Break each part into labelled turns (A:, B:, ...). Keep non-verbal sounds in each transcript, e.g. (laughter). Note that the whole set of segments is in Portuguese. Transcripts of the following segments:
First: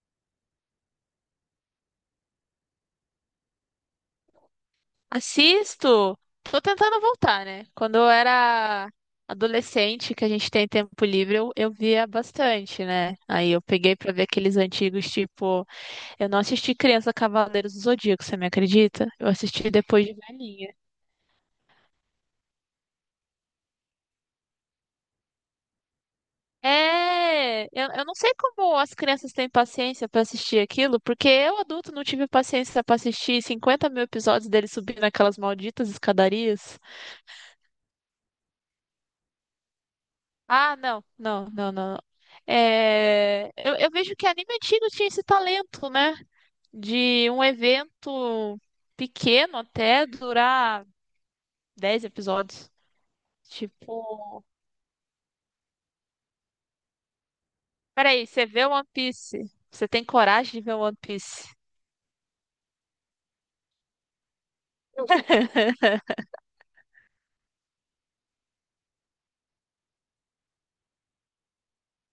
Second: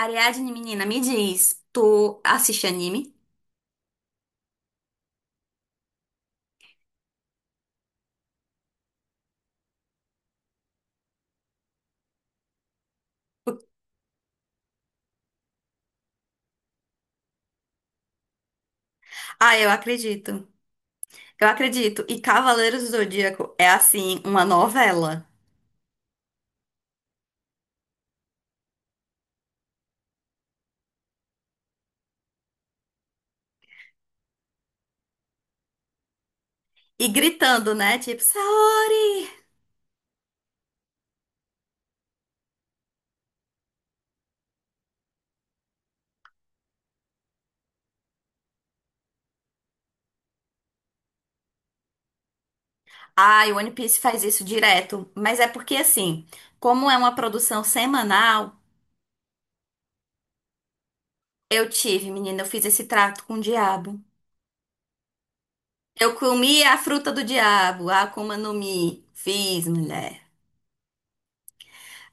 A: Ariadne, menina, me diz, tu assiste anime?
B: Assisto. Tô tentando voltar, né? Quando eu era adolescente, que a gente tem tempo livre, eu via bastante, né? Aí eu peguei pra ver aqueles antigos, tipo, eu não assisti Criança Cavaleiros do Zodíaco, você me acredita? Eu
A: Ah, eu
B: assisti depois de
A: acredito.
B: velhinha.
A: Eu acredito. E Cavaleiros do Zodíaco é assim, uma novela.
B: É, eu não sei como as crianças têm paciência pra assistir aquilo, porque eu, adulto, não tive paciência pra assistir 50.000 episódios dele subindo aquelas malditas escadarias.
A: E gritando, né? Tipo, Saori!
B: Ah, não, não, não, não, não. É, eu vejo que anime antigo tinha esse talento, né? De um evento pequeno até durar 10 episódios.
A: Ai, One Piece faz
B: Tipo,
A: isso direto. Mas é porque assim, como é uma produção
B: peraí, você
A: semanal,
B: vê One Piece? Você tem coragem de ver One Piece?
A: eu tive, menina, eu fiz esse trato com o diabo.
B: (laughs)
A: Eu comi a fruta do diabo, a Akuma no Mi. Fiz, mulher.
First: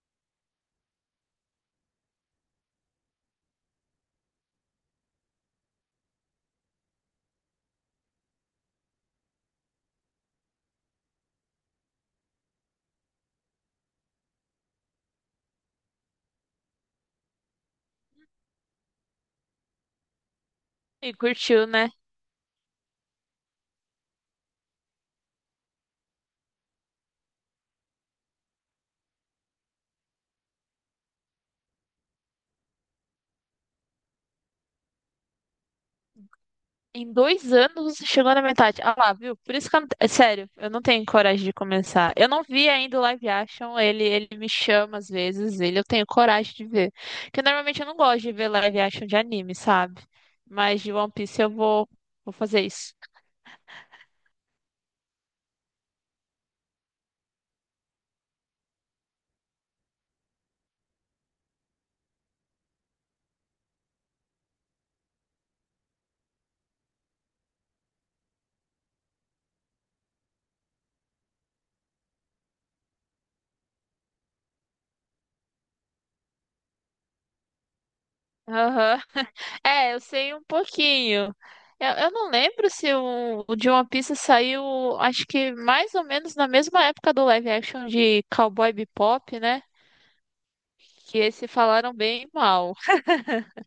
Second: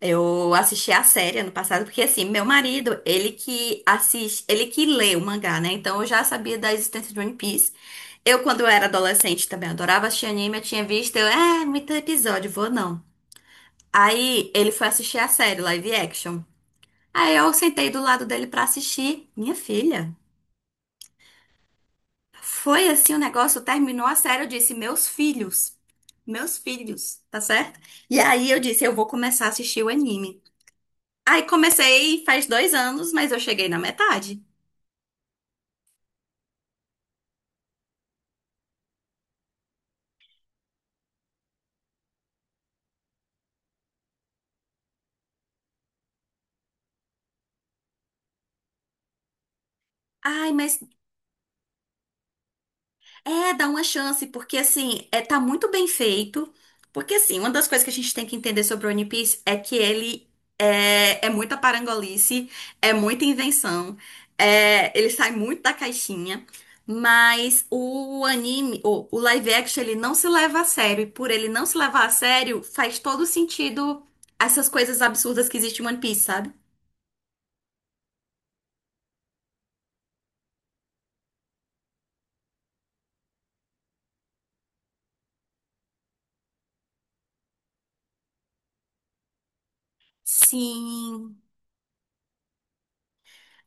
A: Eu assisti a série ano passado, porque assim, meu marido, ele que assiste, ele que lê o mangá, né? Então eu já sabia da existência de One Piece. Eu, quando eu era adolescente, também adorava assistir anime, eu tinha visto, eu, muito episódio, vou não. Aí ele foi assistir a série live action. Aí eu sentei do lado dele pra assistir. Minha filha,
B: E curtiu, né?
A: foi assim o negócio, terminou a série, eu disse, meus filhos, tá certo? E aí eu disse, eu vou começar a assistir o anime. Aí comecei faz dois anos, mas eu cheguei na metade.
B: Em 2 anos você chegou na metade. Ah lá, viu? Por isso que eu não... é sério, eu não tenho coragem de começar. Eu não vi ainda o live action, ele me chama às vezes, ele eu tenho coragem de ver. Porque normalmente eu não gosto de ver live action de anime, sabe?
A: Ai, mas
B: Mas de One Piece eu vou, vou fazer isso.
A: é, dá uma chance, porque assim, tá muito bem feito. Porque assim, uma das coisas que a gente tem que entender sobre o One Piece é que ele é muita parangolice, é muita invenção, ele sai muito da caixinha. Mas o anime, o live action, ele não se leva a sério. E por ele não se levar a sério, faz todo sentido essas coisas absurdas que existem em One Piece, sabe?
B: Aham. (laughs) É, eu sei um pouquinho. Eu não lembro se o de One Piece saiu, acho que mais ou menos na mesma época do live action de Cowboy Bebop, né? Que
A: Sim.
B: esse falaram bem mal.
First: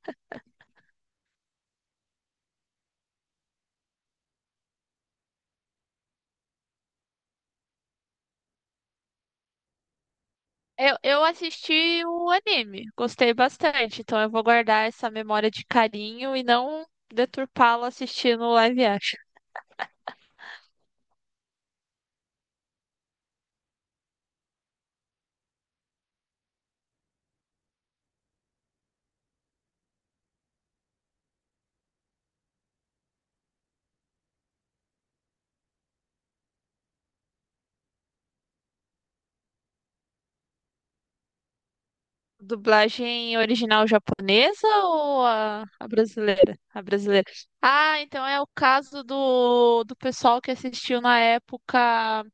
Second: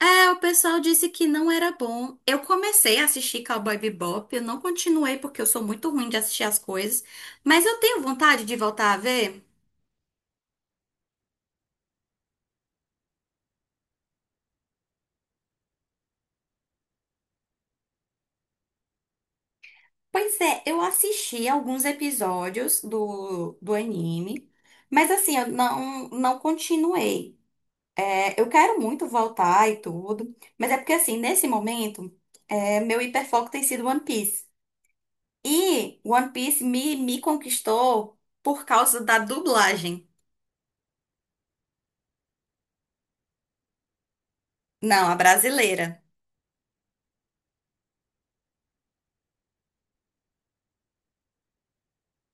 A: É, o pessoal disse que não era bom. Eu comecei a assistir Cowboy Bebop, eu não continuei porque eu sou muito ruim de assistir as coisas, mas eu tenho vontade de voltar a ver.
B: Eu assisti o anime, gostei bastante, então eu vou guardar essa memória de carinho e não deturpá-la assistindo o live action.
A: Pois é, eu assisti alguns episódios do anime, mas assim, eu não, não continuei. É, eu quero muito voltar e tudo, mas é porque assim, nesse momento, meu hiperfoco tem sido One Piece. E One Piece me, me conquistou por causa da dublagem.
B: Dublagem original japonesa
A: Não, a
B: ou a
A: brasileira.
B: brasileira? A brasileira. Ah, então é o caso do pessoal que assistiu na época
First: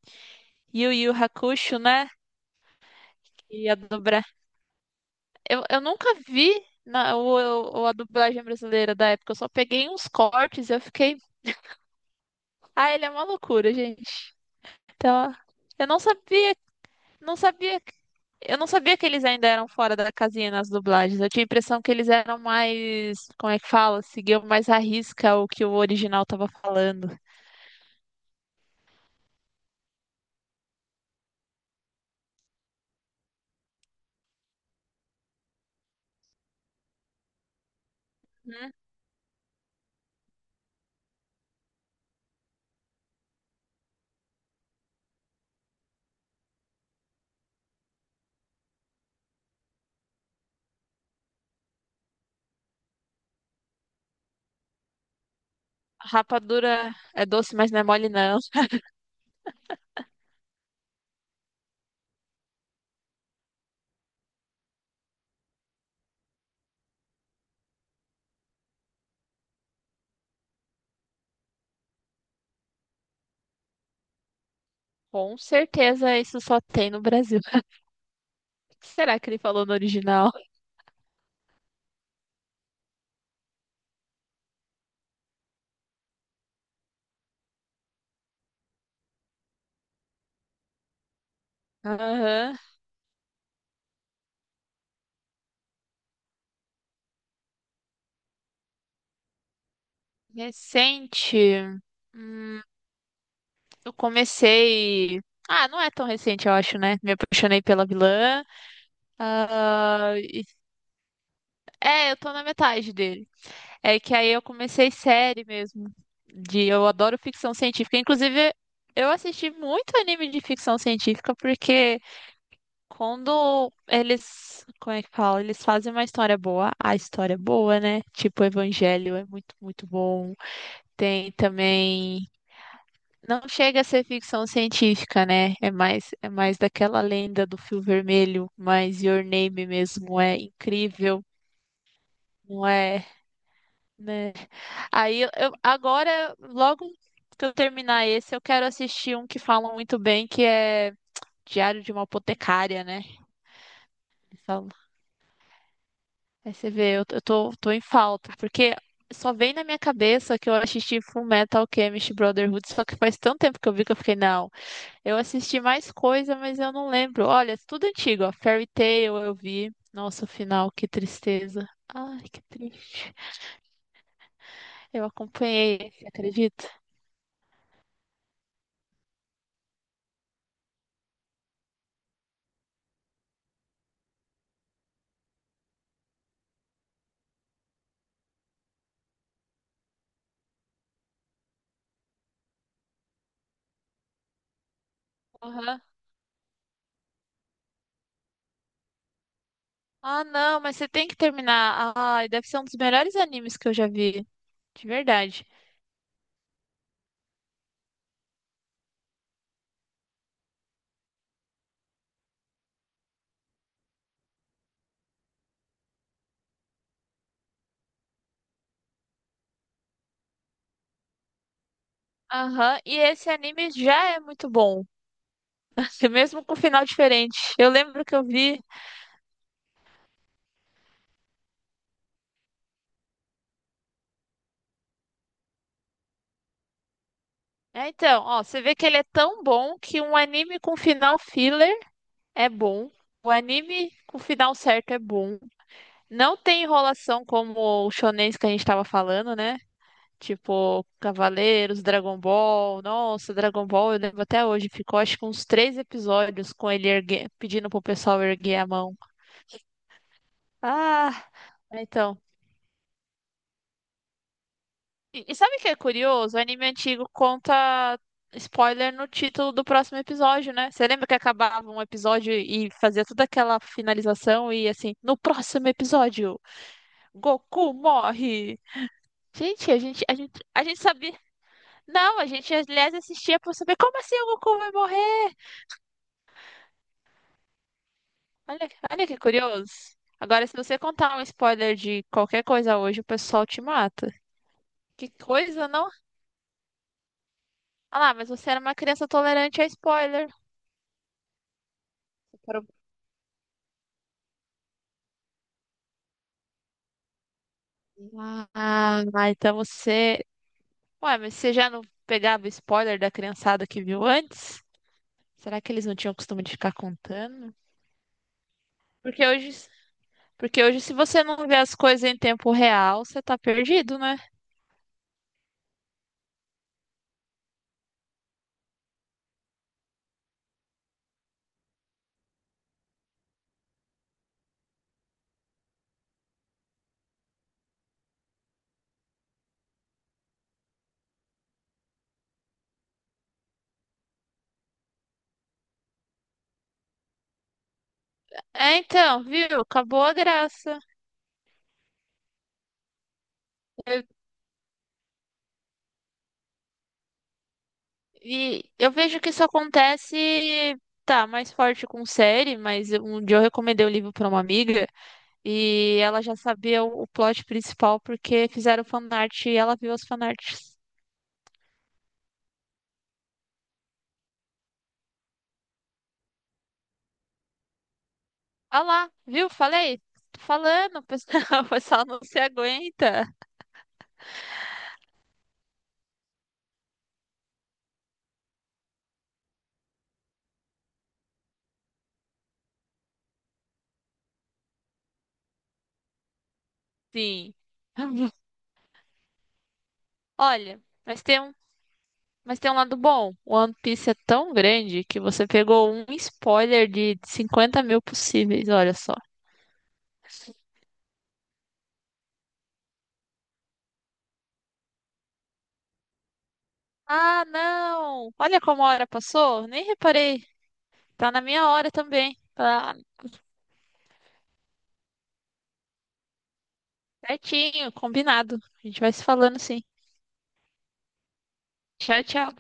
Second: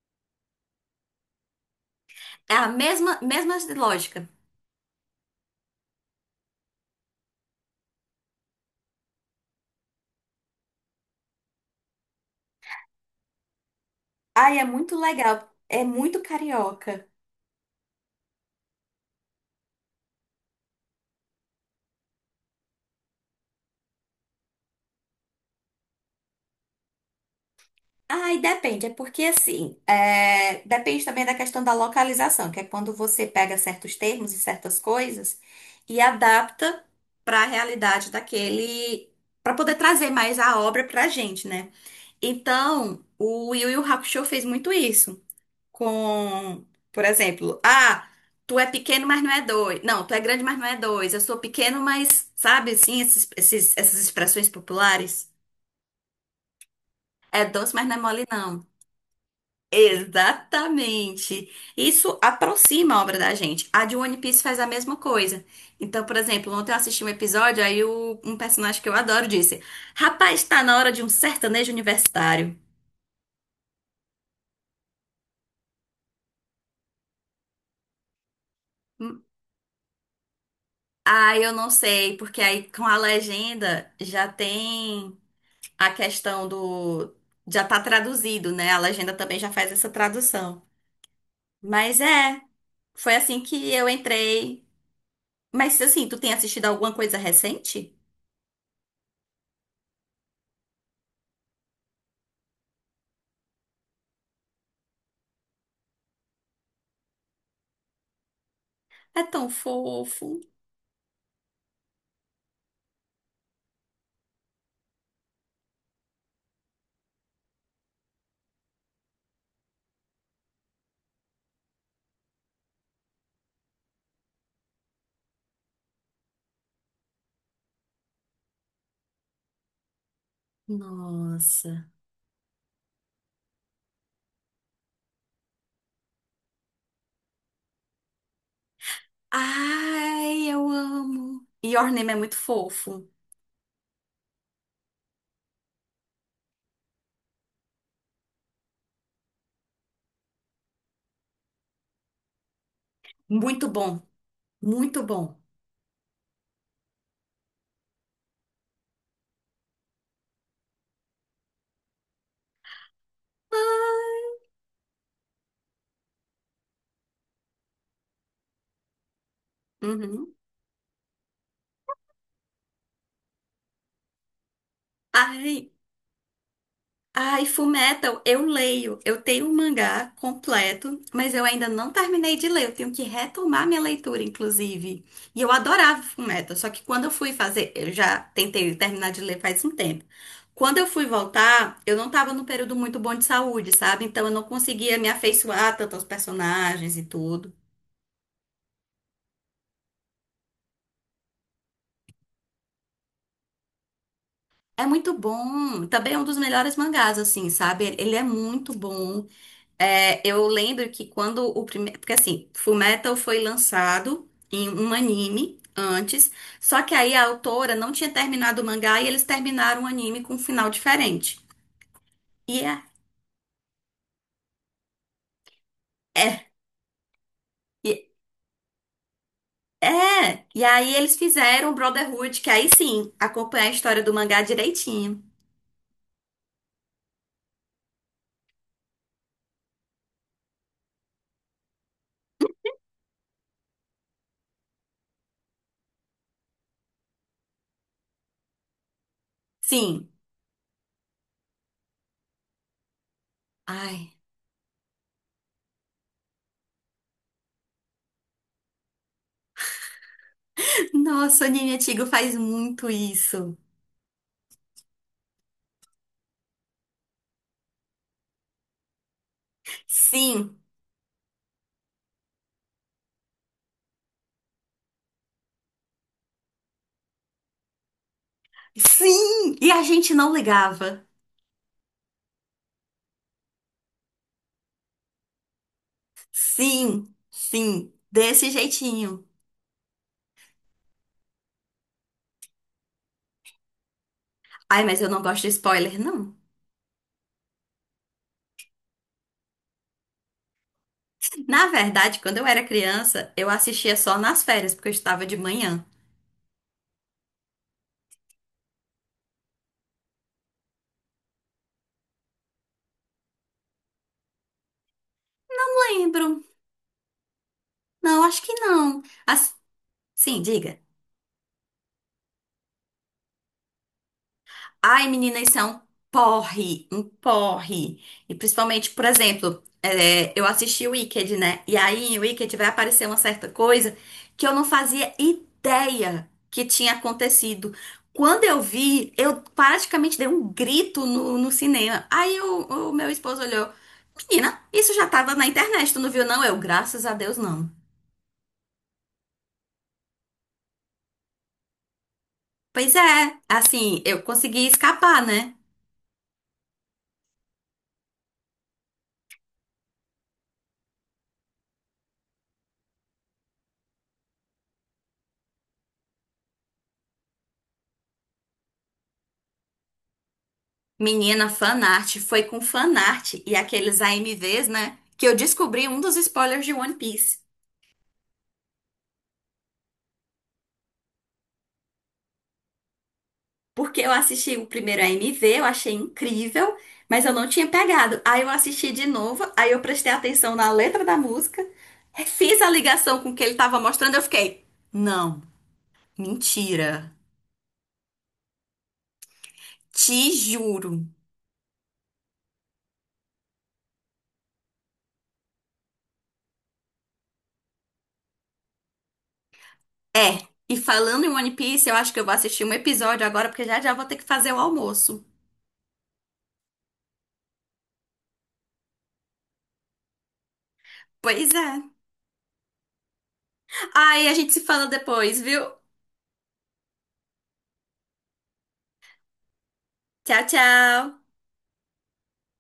B: Yu Yu Hakusho, né?
A: É a mesma, mesma
B: Que ia
A: lógica.
B: dobrar. Eu nunca vi a dublagem brasileira da época, eu só peguei uns cortes e eu fiquei. Ah, ele é uma loucura, gente.
A: Ai, é muito legal.
B: Tá.
A: É
B: Eu não
A: muito
B: sabia,
A: carioca.
B: não sabia, que- que eles ainda eram fora da casinha nas dublagens. Eu tinha a impressão que eles eram mais, como é que fala? Seguiam mais à risca o que o original tava falando.
A: Ai, depende. É porque, assim, depende também da questão da localização, que é quando você pega certos termos e certas coisas e adapta para a realidade
B: Hum.
A: daquele. Para poder trazer mais a obra para a gente, né? Então, o Yu Yu Hakusho fez muito isso. Com, por exemplo, ah, tu é pequeno, mas não é dois. Não, tu é grande, mas não é dois. Eu sou pequeno, mas, sabe, assim, essas expressões populares.
B: Rapadura é
A: É
B: doce, mas
A: doce,
B: não é
A: mas não é
B: mole,
A: mole,
B: não.
A: não. Exatamente. Isso aproxima a obra da gente. A de One Piece faz a mesma coisa. Então, por exemplo, ontem eu assisti um episódio, um personagem que eu adoro disse: Rapaz, tá na hora de um sertanejo universitário.
B: Com certeza isso só tem no Brasil. (laughs) O que será
A: Hum,
B: que ele falou no original?
A: Ah, eu não sei, porque aí com a legenda já tem. A questão do. Já tá traduzido, né? A legenda também já faz essa tradução. Mas é,
B: Aham.
A: foi assim que eu entrei. Mas assim, tu tem assistido alguma coisa recente?
B: Recente. Hum, eu comecei. Ah, não é tão recente, eu acho, né? Me apaixonei pela vilã.
A: É tão
B: Ah,
A: fofo.
B: é, eu tô na metade dele. É que aí eu comecei série mesmo. De, eu adoro ficção científica. Inclusive, eu assisti muito anime de ficção científica porque quando eles, como é que fala? Eles fazem uma história boa, a história é boa, né? Tipo, o Evangelho é muito, muito bom. Tem
A: Nossa.
B: também. Não chega a ser ficção científica, né? É mais daquela lenda do fio vermelho, mas Your Name mesmo é
A: Ai, eu
B: incrível,
A: amo. Your Name é muito
B: não é?
A: fofo.
B: Né? Aí agora, logo que eu terminar esse, eu quero assistir um que falam muito bem, que é Diário de uma Apotecária, né?
A: Muito bom.
B: Eles falam.
A: Muito bom.
B: Aí você vê, eu tô em falta, porque só vem na minha cabeça que eu assisti Fullmetal Alchemist Brotherhood, só que faz tanto tempo que eu vi que eu fiquei, não, eu assisti mais coisa, mas eu não lembro. Olha, é tudo antigo, ó, Fairy Tail eu vi. Nossa, o
A: Uhum.
B: final, que tristeza. Ai, que triste. Eu
A: Ai,
B: acompanhei esse, acredita?
A: ai, Fullmetal, eu leio. Eu tenho um mangá completo, mas eu ainda não terminei de ler. Eu tenho que retomar minha leitura, inclusive. E eu adorava Fullmetal, só que quando eu fui fazer, eu já tentei terminar de ler faz um tempo. Quando eu fui voltar, eu não estava num período muito bom de saúde, sabe? Então eu não conseguia me afeiçoar
B: Aham.
A: tanto aos personagens e tudo.
B: Ah, não, mas você tem que terminar. Ai, deve ser um dos melhores animes que eu já vi.
A: É
B: De
A: muito
B: verdade.
A: bom. Também é um dos melhores mangás, assim, sabe? Ele é muito bom. É, eu lembro que quando o primeiro. Porque assim, Fullmetal foi lançado em um anime antes, só que aí a autora não tinha terminado o mangá e eles terminaram o anime com um final diferente. E
B: Aham,
A: é.
B: e esse anime já é muito bom. (laughs) Mesmo
A: É.
B: com final diferente. Eu lembro
A: E,
B: que eu vi.
A: é. E aí eles fizeram o Brotherhood, que aí sim, acompanha a história do mangá direitinho.
B: É, então, ó, você vê que ele é tão bom que um anime com final filler é bom. O anime com final certo é bom. Não tem enrolação como o shonens que a gente tava falando, né?
A: Sim.
B: Tipo, Cavaleiros, Dragon Ball. Nossa, Dragon Ball, eu
A: Ai.
B: lembro até hoje. Ficou acho que uns 3 episódios com ele pedindo pro pessoal erguer a mão.
A: (laughs)
B: Ah,
A: Nossa, o anime antigo
B: então.
A: faz muito isso.
B: E sabe o que é curioso? O anime antigo conta spoiler no título do próximo episódio,
A: Sim.
B: né? Você lembra que acabava um episódio e fazia toda aquela finalização e assim, no próximo episódio, Goku morre.
A: Sim! E
B: Gente, a
A: a
B: gente,
A: gente
B: a
A: não
B: gente, a gente
A: ligava.
B: sabia. Não, a gente, aliás, assistia pra saber como assim o Goku vai morrer?
A: Sim, sim, desse
B: Olha, olha que
A: jeitinho.
B: curioso. Agora, se você contar um spoiler de qualquer coisa hoje, o pessoal te mata.
A: Ai, mas eu
B: Que
A: não gosto de
B: coisa, não?
A: spoiler, não.
B: Ah lá, mas você era uma criança tolerante a spoiler.
A: Na verdade, quando eu era
B: Pro-
A: criança, eu assistia só nas férias, porque eu estava de manhã.
B: Ah, ah, então você. Ué, mas você já não pegava spoiler da criançada que viu antes? Será que eles não tinham
A: Lembro.
B: costume de ficar contando?
A: Não, acho que não.
B: Porque hoje,
A: As- sim,
B: porque
A: diga.
B: hoje, se você não vê as coisas em tempo real, você tá perdido, né?
A: Ai, menina, isso é um porre, um porre. E principalmente, por exemplo, eu assisti o Wicked, né? E aí, em Wicked vai aparecer uma certa coisa que eu não fazia ideia que tinha acontecido. Quando eu vi, eu praticamente dei um grito no cinema. Aí o meu esposo olhou. Menina, isso já estava na internet, tu não viu, não? Eu, graças a Deus, não.
B: É, então, viu? Acabou a graça.
A: Pois é, assim,
B: Eu
A: eu consegui escapar, né?
B: E eu vejo que isso acontece, tá, mais forte com série, mas um dia eu recomendei o livro pra uma amiga e ela já sabia o plot principal porque fizeram fanart e ela viu as fanarts.
A: Menina, fanart, foi com fanart e aqueles AMVs, né? Que eu descobri um dos spoilers de One Piece.
B: Ah lá, viu? Falei, tô falando, o pessoal (laughs) o pessoal não se aguenta.
A: Porque eu assisti o primeiro AMV, eu achei incrível, mas eu não tinha pegado. Aí eu assisti de novo, aí eu prestei atenção na letra da música, fiz a ligação com o que ele tava mostrando, eu fiquei, não, mentira,
B: Sim.
A: te
B: Olha,
A: juro.
B: mas tem um, mas tem um lado bom. O One Piece é tão grande que você pegou um spoiler de 50 mil possíveis, olha só.
A: É, e falando em One Piece, eu acho que eu vou assistir um episódio agora, porque já já vou ter que fazer o almoço.
B: Ah, não! Olha como a hora passou, nem reparei. Tá na
A: Pois
B: minha
A: é.
B: hora também. Tá
A: Aí a gente se fala depois, viu?
B: certinho, combinado. A gente vai se falando sim.
A: Tchau, tchau.
B: Tchau, tchau.